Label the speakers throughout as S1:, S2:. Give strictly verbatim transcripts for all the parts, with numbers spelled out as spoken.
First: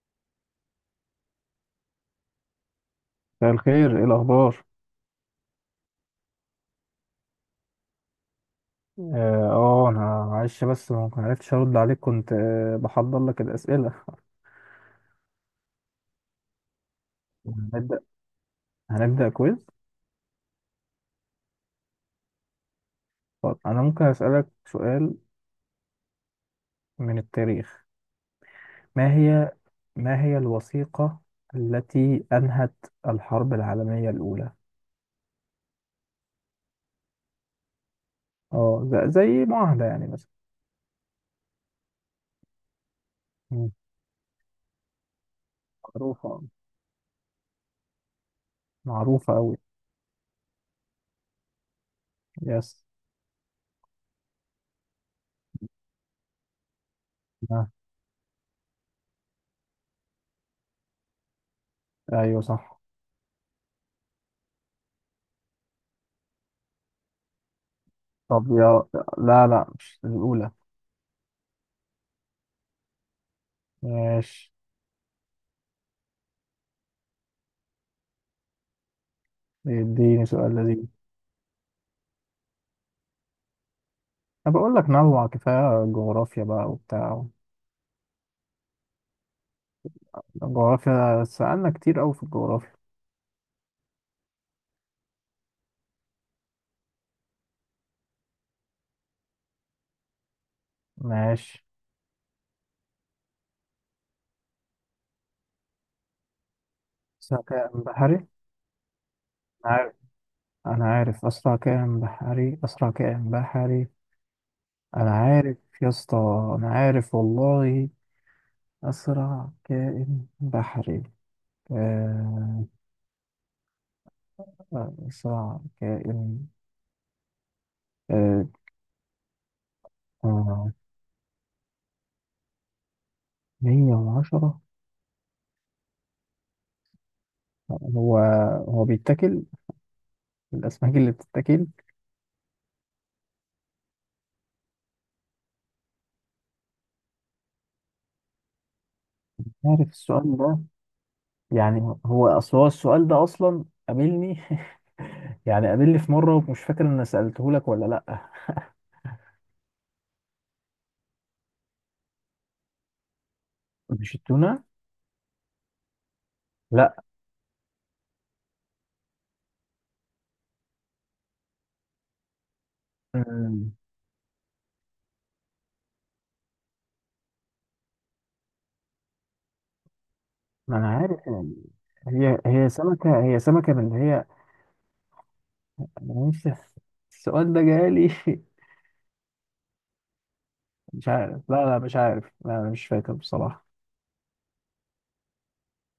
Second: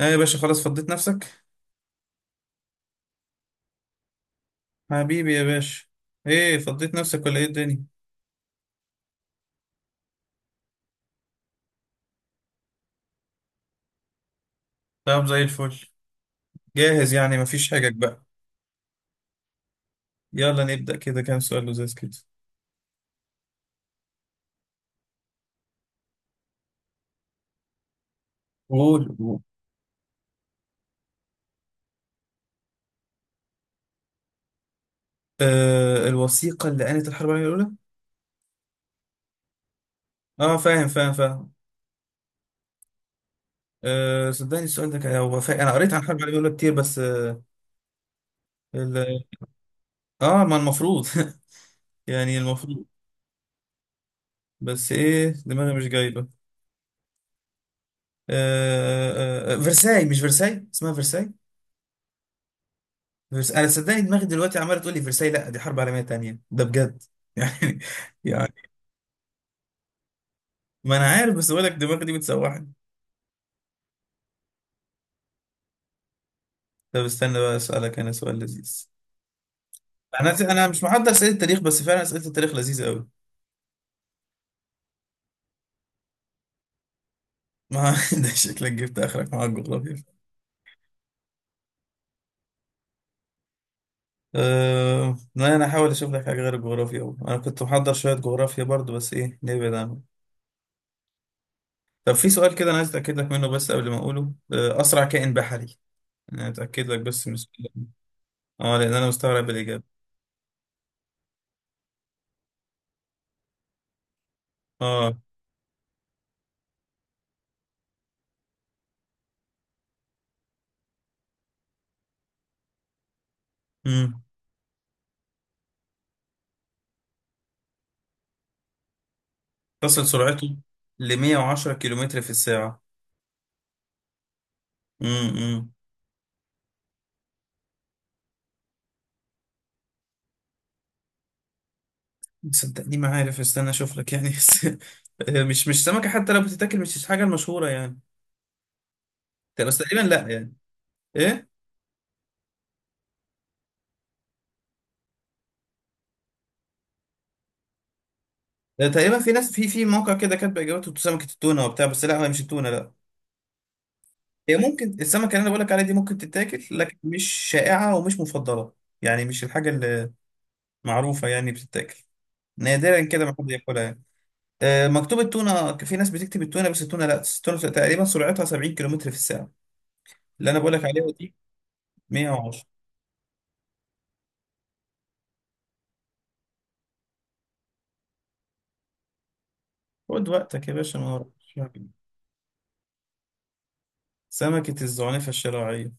S1: ايه يا باشا، خلاص فضيت نفسك؟
S2: مساء الخير، ايه الاخبار؟
S1: حبيبي يا باشا. ايه فضيت نفسك ولا ايه الدنيا؟
S2: اه، آه، انا معلش بس ما ما عرفتش ارد عليك، كنت آه، بحضر لك الاسئله.
S1: طب زي الفل، جاهز يعني مفيش حاجة
S2: هنبدا
S1: بقى؟
S2: هنبدا كويز.
S1: يلا نبدأ كده، كام سؤال لذيذ كده.
S2: طب انا ممكن اسالك سؤال من التاريخ؟ ما
S1: قول قول.
S2: هي ما هي الوثيقه التي انهت الحرب العالميه الاولى؟
S1: آه، الوثيقة اللي قالت الحرب العالمية الأولى.
S2: اه، ز- زي معاهده يعني مثلا.
S1: اه، فاهم فاهم فاهم.
S2: مم.
S1: آه، صدقني السؤال ده كان هو فا... انا قريت عن الحرب العالمية
S2: معروفه
S1: الأولى كتير، بس اه, ال...
S2: معروفه قوي.
S1: آه ما المفروض. يعني
S2: يس.
S1: المفروض. بس ايه دماغي مش جايبة.
S2: آه،
S1: آه آه آه، فرساي، مش فرساي، اسمها فرساي.
S2: ايوه صح.
S1: بس انا صدقني دماغي دلوقتي عماله تقول لي فرساي، لا دي حرب عالميه تانية ده بجد، يعني
S2: طب
S1: يعني
S2: يا لا، لا، مش الاولى.
S1: ما انا عارف بس بقول لك دماغي دي بتسوحني.
S2: ماشي.
S1: طب استنى بقى اسالك انا سؤال لذيذ.
S2: اديني
S1: انا
S2: سؤال
S1: انا مش
S2: لذيذ.
S1: محضر اسئله التاريخ، بس فعلا اسئله التاريخ لذيذه قوي.
S2: انا بقول لك نوع، كفايه جغرافيا بقى وبتاع.
S1: ما ده شكلك جبت اخرك مع الجغرافيا.
S2: الجغرافيا سألنا كتير قوي في الجغرافيا.
S1: أه... لا انا هحاول اشوف لك حاجه غير الجغرافيا أوي. انا كنت محضر شويه جغرافيا برضو، بس ايه نبعد عنه.
S2: ماشي.
S1: طب في سؤال كده انا عايز اتاكد لك منه بس قبل ما اقوله. أه، اسرع كائن بحري. انا اتاكد لك بس من
S2: اسرع
S1: السؤال
S2: كائن
S1: ده.
S2: بحري؟
S1: اه لان انا مستغرب
S2: انا
S1: الاجابه.
S2: عارف انا عارف اسرع كائن بحري، اسرع كائن بحري. انا
S1: اه
S2: عارف يا اسطى. انا عارف والله. اسرع كائن بحري. آه، اسرع كائن. آه،
S1: تصل سرعته
S2: آه،
S1: ل مية وعشرة كيلومتر في الساعة.
S2: مية وعشرة.
S1: امم
S2: هو هو بيتاكل الاسماك اللي بتتاكل.
S1: صدقني ما عارف استنى اشوف لك يعني، بس آه، مش مش سمكة، حتى لو بتتاكل مش الحاجة المشهورة يعني. بس
S2: عارف
S1: تقريبا لا
S2: السؤال
S1: يعني
S2: ده؟
S1: ايه.
S2: يعني هو اصل هو السؤال ده اصلا قابلني يعني قابلني في مره، ومش فاكر ان سالته لك ولا لا.
S1: ده تقريبا في ناس في في موقع كده كاتب اجابته سمكة التونة وبتاع، بس لا هي مش التونة لا.
S2: مش
S1: هي
S2: التونه
S1: ممكن السمكة اللي انا بقول لك عليها دي ممكن تتاكل،
S2: لا.
S1: لكن مش شائعة ومش مفضلة. يعني مش الحاجة اللي معروفة يعني بتتاكل. نادرا كده ما حد
S2: أمم،
S1: ياكلها يعني. آه، مكتوب التونة، في ناس بتكتب التونة، بس التونة لا، التونة تقريبا سرعتها سبعين كيلومتر في الساعة. اللي أنا
S2: ما
S1: بقولك
S2: انا
S1: عليها
S2: عارف
S1: دي
S2: يعني. هي
S1: مئة وعشرة.
S2: هي سمكه هي سمكه من اللي هي. انا نفسي السؤال ده جالي
S1: خد وقتك يا باشا،
S2: مش
S1: ما
S2: عارف،
S1: وراكش
S2: لا لا
S1: حاجة.
S2: مش عارف، لا انا مش فاكر بصراحه.
S1: سمكة الزعنفة الشراعية.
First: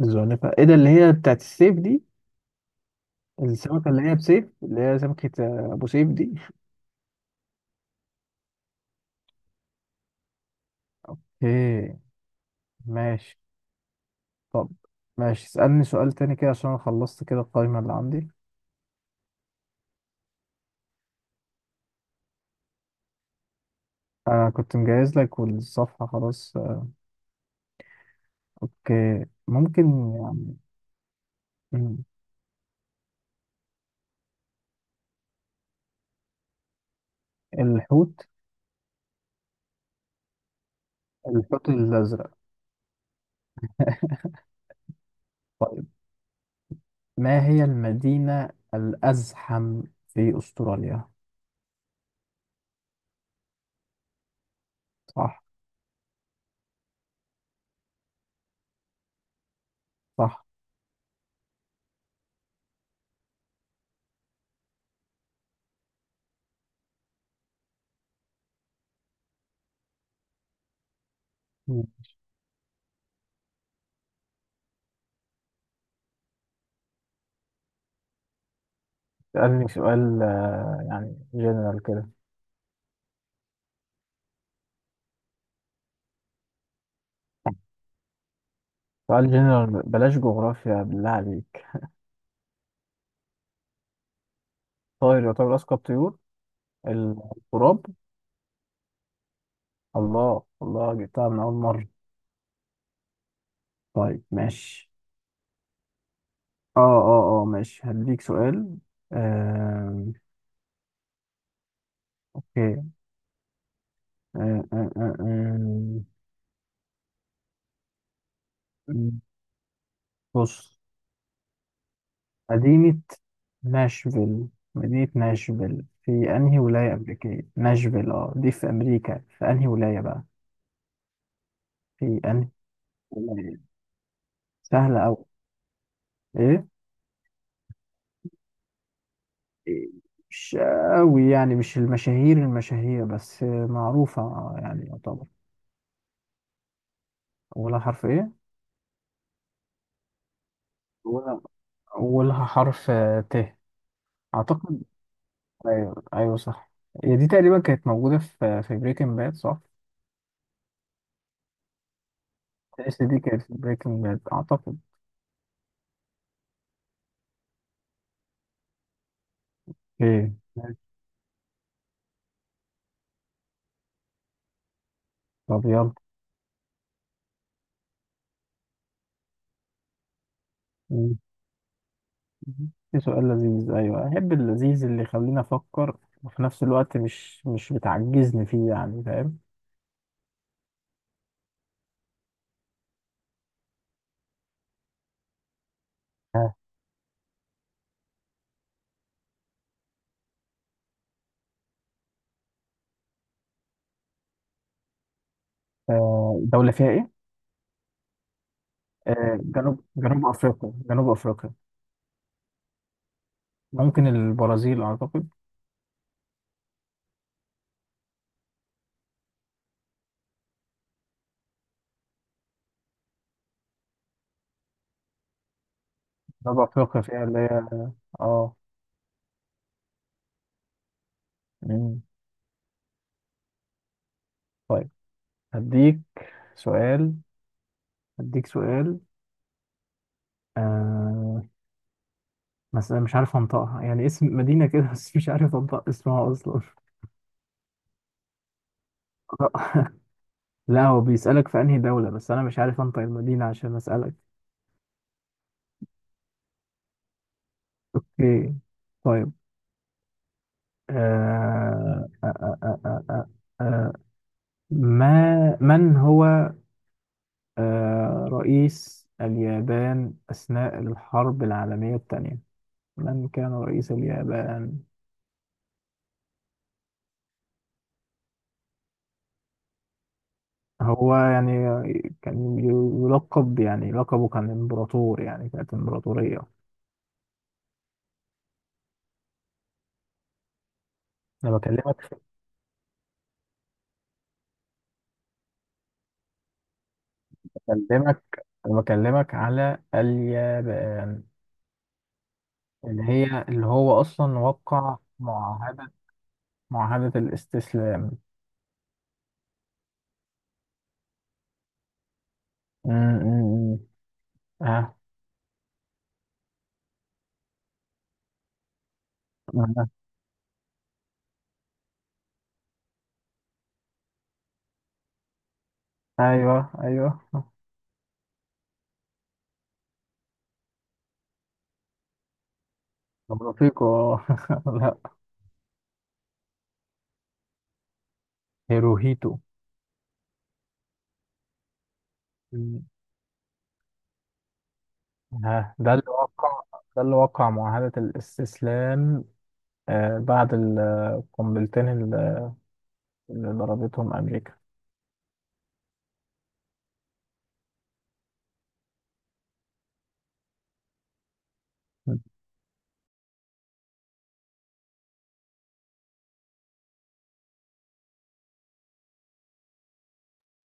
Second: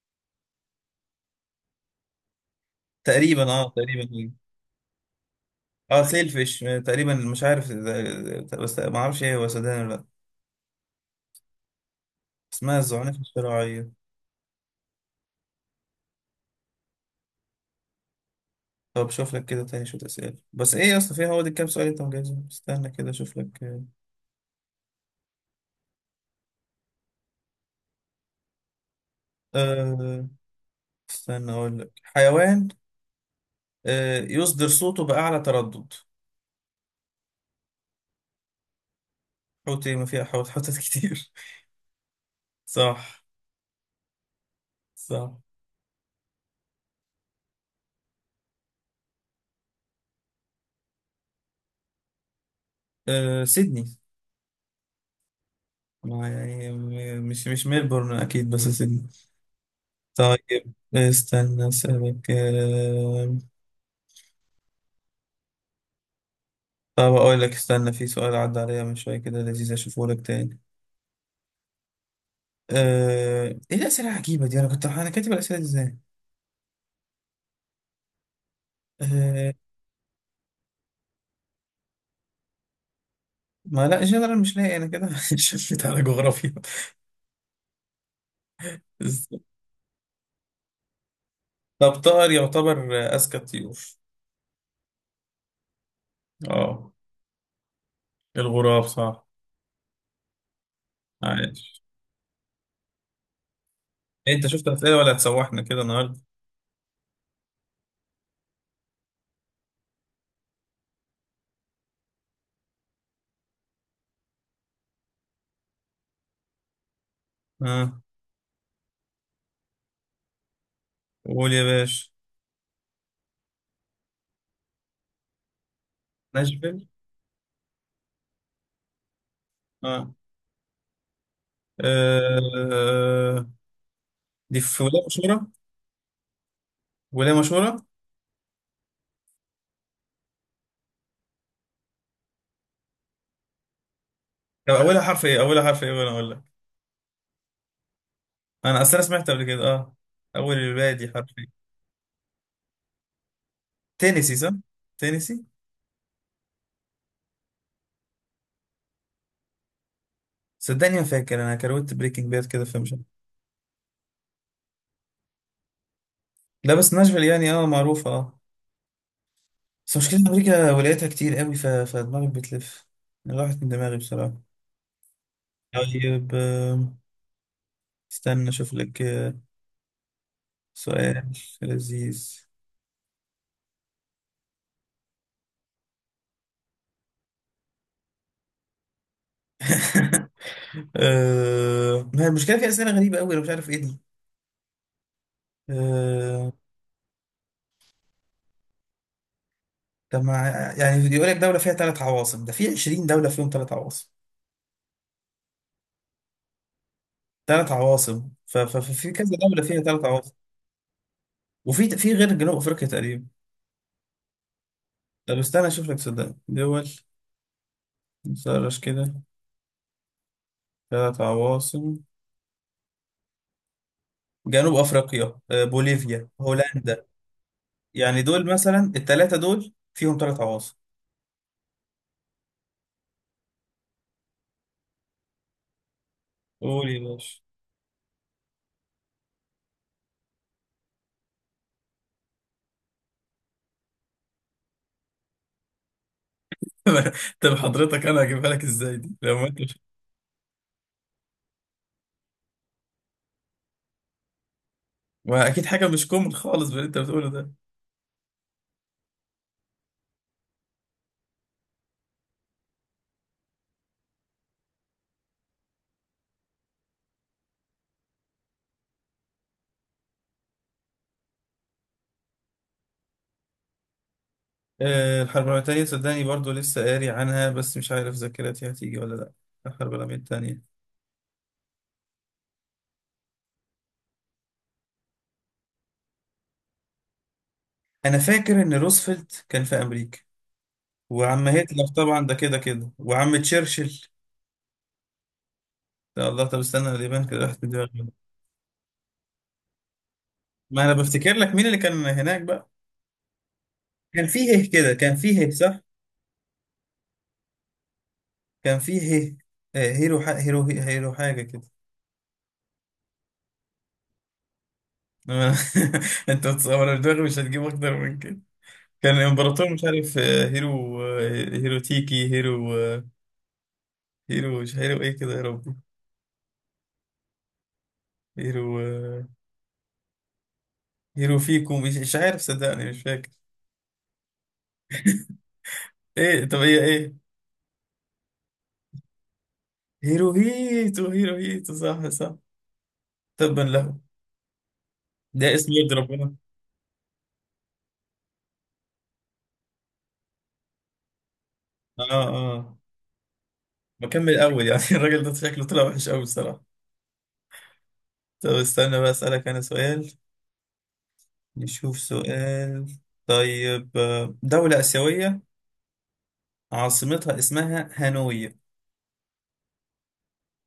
S2: الزعنفه ايه ده؟ اللي هي بتاعت السيف دي.
S1: تقريبا اه
S2: السمكه اللي هي
S1: تقريبا
S2: بسيف،
S1: إيه.
S2: اللي هي سمكه آه، ابو
S1: اه
S2: سيف
S1: سيل
S2: دي.
S1: فيش، آه، تقريبا مش عارف إذا- بس ما اعرفش ايه هو سدان ولا لا.
S2: ايه.
S1: اسمها الزعنفة
S2: ماشي.
S1: الشراعية.
S2: طب ماشي، اسالني سؤال تاني كده عشان انا خلصت كده القائمه اللي عندي.
S1: طب شوف لك كده تاني شوية أسئلة، بس ايه يا اسطى فيها، هو دي كام سؤال انت مجهزهم، استنى كده اشوف لك آه
S2: انا كنت مجهز لك والصفحة خلاص. اوكي ممكن
S1: آه،
S2: يعني.
S1: استنى اقول لك
S2: مم.
S1: حيوان آه يصدر صوته بأعلى تردد.
S2: الحوت.
S1: حوت ايه، ما فيها حوت، حوتات كتير.
S2: الحوت الازرق.
S1: صح صح.
S2: طيب، ما هي المدينة الازحم في استراليا؟
S1: أه سيدني.
S2: صح.
S1: ما يعني، م- مش مش ميلبورن اكيد، بس سيدني.
S2: صح.
S1: طيب استنى اسالك أه طب اقول لك، استنى في سؤال عدى عليا من شويه كده لذيذ اشوفه لك تاني.
S2: مم.
S1: أه ايه الاسئله العجيبه دي، انا كنت انا كاتب الاسئله دي ازاي. أه
S2: سألني سؤال آه، يعني جنرال كده.
S1: ما لا جنرال مش لاقي انا كده. شفت على جغرافيا
S2: سؤال جنرال بلاش جغرافيا بالله عليك.
S1: طب طائر يعتبر اذكى الطيور.
S2: طائر يعتبر اذكى الطيور؟
S1: اه،
S2: الغراب.
S1: الغراب صح.
S2: الله الله جبتها من اول
S1: عايش.
S2: مرة. طيب
S1: إيه، انت شفت
S2: ماشي.
S1: اسئله ولا هتسوحنا كده النهارده؟
S2: اه اه اه ماشي هديك سؤال. آه. اوكي، آه، آه، آه،
S1: اه،
S2: آه. بص،
S1: قول يا باشا.
S2: مدينة ناشفيل. مدينة ناشفيل في أنهي
S1: ناشفيل،
S2: ولاية أمريكية؟ ناشفيل اه دي في أمريكا، في أنهي ولاية
S1: اه
S2: بقى؟ في أنهي
S1: آه،
S2: ولاية؟
S1: دي في
S2: سهلة
S1: ولايه
S2: أوي.
S1: مشهوره.
S2: إيه؟
S1: ولايه مشهوره.
S2: إيه، مش أوي يعني، مش المشاهير المشاهير، بس معروفة آه،
S1: طب
S2: يعني
S1: اولها حرف
S2: يعتبر.
S1: ايه، اولها حرف ايه وانا اقول لك.
S2: أولها حرف إيه؟
S1: انا اصل انا سمعت قبل كده اه اول الباقي دي حرف
S2: أولها
S1: ايه.
S2: أولها حرف آه، ت.
S1: تينيسي صح.
S2: أعتقد.
S1: تينيسي.
S2: أيوه أيوه صح. هي دي تقريبا كانت موجودة في في بريكنج باد صح؟
S1: صدقني ما فاكر انا كروت بريكنج باد كده فمش
S2: تأس
S1: عارف.
S2: دي كانت في بريكنج باد أعتقد.
S1: لا بس ناشفيل يعني اه معروفه اه بس مشكله إن
S2: إيه.
S1: امريكا ولايتها كتير قوي ف... فدماغي بتلف. راحت من دماغي بصراحه.
S2: طب يلا.
S1: طيب آه، استنى اشوف لك آه،
S2: مم.
S1: سؤال لذيذ.
S2: في سؤال لذيذ؟ أيوة أحب اللذيذ اللي يخليني أفكر وفي نفس الوقت مش مش بتعجزني فيه، يعني فاهم.
S1: آه، ما هي المشكلة، في أسئلة غريبة أوي أنا مش عارف إيه دي. آه،
S2: آه،
S1: طب ما يعني يقول لك دولة فيها ثلاث عواصم، ده في عشرين دولة فيهم ثلاث عواصم.
S2: آه، دولة فيها إيه؟
S1: ثلاث عواصم، ف- ف- ففي كذا
S2: آه،
S1: دولة فيها
S2: جنوب
S1: ثلاث
S2: جنوب
S1: عواصم.
S2: أفريقيا جنوب أفريقيا.
S1: وفي في غير جنوب أفريقيا تقريبا.
S2: ممكن البرازيل أعتقد.
S1: طب استنى أشوف لك صدق دول، نسرش كده. ثلاث عواصم: جنوب أفريقيا، آه، بوليفيا،
S2: جنوب أفريقيا
S1: هولندا.
S2: فيها اللي هي
S1: يعني
S2: آه.
S1: دول مثلا الثلاثة دول فيهم ثلاث عواصم.
S2: مم. طيب، هديك
S1: قول يا
S2: سؤال.
S1: باشا.
S2: هديك سؤال آه مثلا مش عارف أنطقها يعني، اسم مدينة كده بس مش عارف أنطق اسمها أصلا.
S1: طب حضرتك، انا هجيبها لك ازاي دي لو ما انت.
S2: لا هو بيسألك في أنهي دولة بس أنا مش عارف أنطق المدينة عشان أسألك.
S1: ما اكيد حاجه مش كومن خالص باللي انت بتقوله ده.
S2: أوكي. طيب. آه... آه... آه... آه... آه... آه... آه، ما من هو آه... رئيس اليابان أثناء الحرب العالمية الثانية؟ من كان رئيس اليابان؟
S1: آه، الحرب العالميه التانيه، صدقني برضو لسه قاري عنها، بس مش عارف ذاكرتي هتيجي ولا لا. الحرب العالميه التانيه.
S2: هو يعني كان يلقب، يعني لقبه كان إمبراطور، يعني كانت إمبراطورية.
S1: انا فاكر ان روزفلت كان في امريكا، وعم
S2: انا
S1: هتلر
S2: بكلمك
S1: طبعا ده كده كده، وعم تشرشل. يا الله، طب استنى، اليابان كده راحت من دماغي.
S2: بكلمك انا بكلمك على
S1: ما انا
S2: اليابان.
S1: بفتكر لك مين اللي كان هناك بقى.
S2: اللي هي اللي هو
S1: كان
S2: أصلا
S1: فيه هيه كده،
S2: وقع
S1: كان فيه هيه صح.
S2: معاهدة، معاهدة الاستسلام.
S1: كان فيه هيه. آه، هيرو ح... هيرو هيرو حاجه كده.
S2: م- م- م. آه.
S1: انت بتصور دماغي مش هتجيب اكتر من كده. كان
S2: آه.
S1: الامبراطور مش
S2: آه.
S1: عارف، آه، هيرو آه، هيرو تيكي هيرو آه، هيرو مش هيرو ايه كده يا ربي.
S2: أيوه أيوه.
S1: هيرو آه، هيرو فيكو، مش مش عارف، صدقني مش فاكر.
S2: طب رفيقه آه. لا.
S1: ايه طب هي ايه.
S2: هيروهيتو.
S1: هيرو هيتو هيرو هيتو صح صح.
S2: م.
S1: تبا له. ده اسم
S2: آه. ده
S1: يد
S2: اللي
S1: ربنا.
S2: وقع ده اللي وقع معاهدة الاستسلام. آه. بعد القنبلتين
S1: اه
S2: اللي
S1: اه،
S2: اللي ضربتهم
S1: بكمل
S2: أمريكا.
S1: اول يعني. الراجل ده شكله طلع وحش قوي بصراحة. طب استنى بقى اسألك انا سؤال. نشوف
S2: م.
S1: سؤال. طيب آه، دولة آسيوية عاصمتها اسمها هانوي.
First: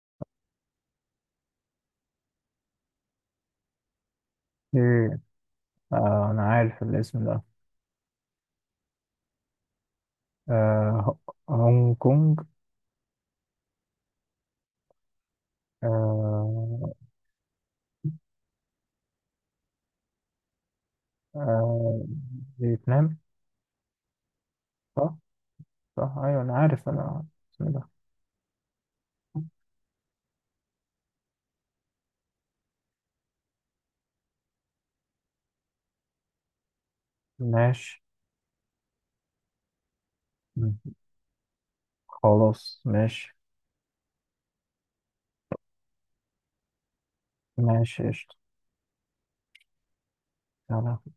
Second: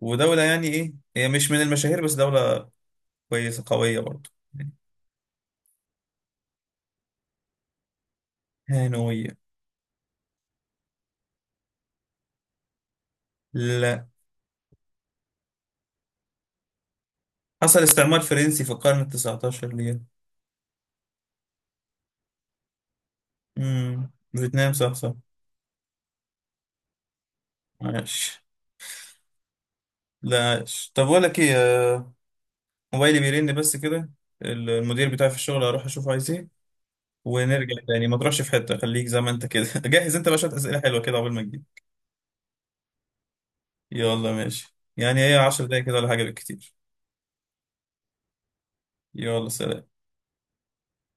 S1: ودولة يعني إيه، هي مش من المشاهير، بس دولة كويسة قوية برضه.
S2: إيه. آه. أنا عارف الاسم ده.
S1: هانوية.
S2: آه. هونج كونج.
S1: لا.
S2: آه.
S1: حصل استعمار فرنسي في القرن التسعتاشر ليها.
S2: آه. فيتنام.
S1: امم، فيتنام، صح صح.
S2: صح؟ صح ايوه، انا عارف انا اسمه ده.
S1: عاش. لا عاش، طب بقول لك إيه، آه، موبايلي بيرن بس كده. ال- المدير بتاعي في الشغل هروح أشوفه عايز إيه، ونرجع
S2: ماشي.
S1: تاني. ما تروحش في حتة، خليك زي ما أنت كده. جهز أنت بقى شوية
S2: مم.
S1: أسئلة حلوة كده قبل ما تجيب.
S2: خلاص ماشي.
S1: يلا ماشي، يعني هي عشر دقايق كده ولا حاجة بالكتير.
S2: ماشي قشطة.
S1: يلا سلام.
S2: يلا.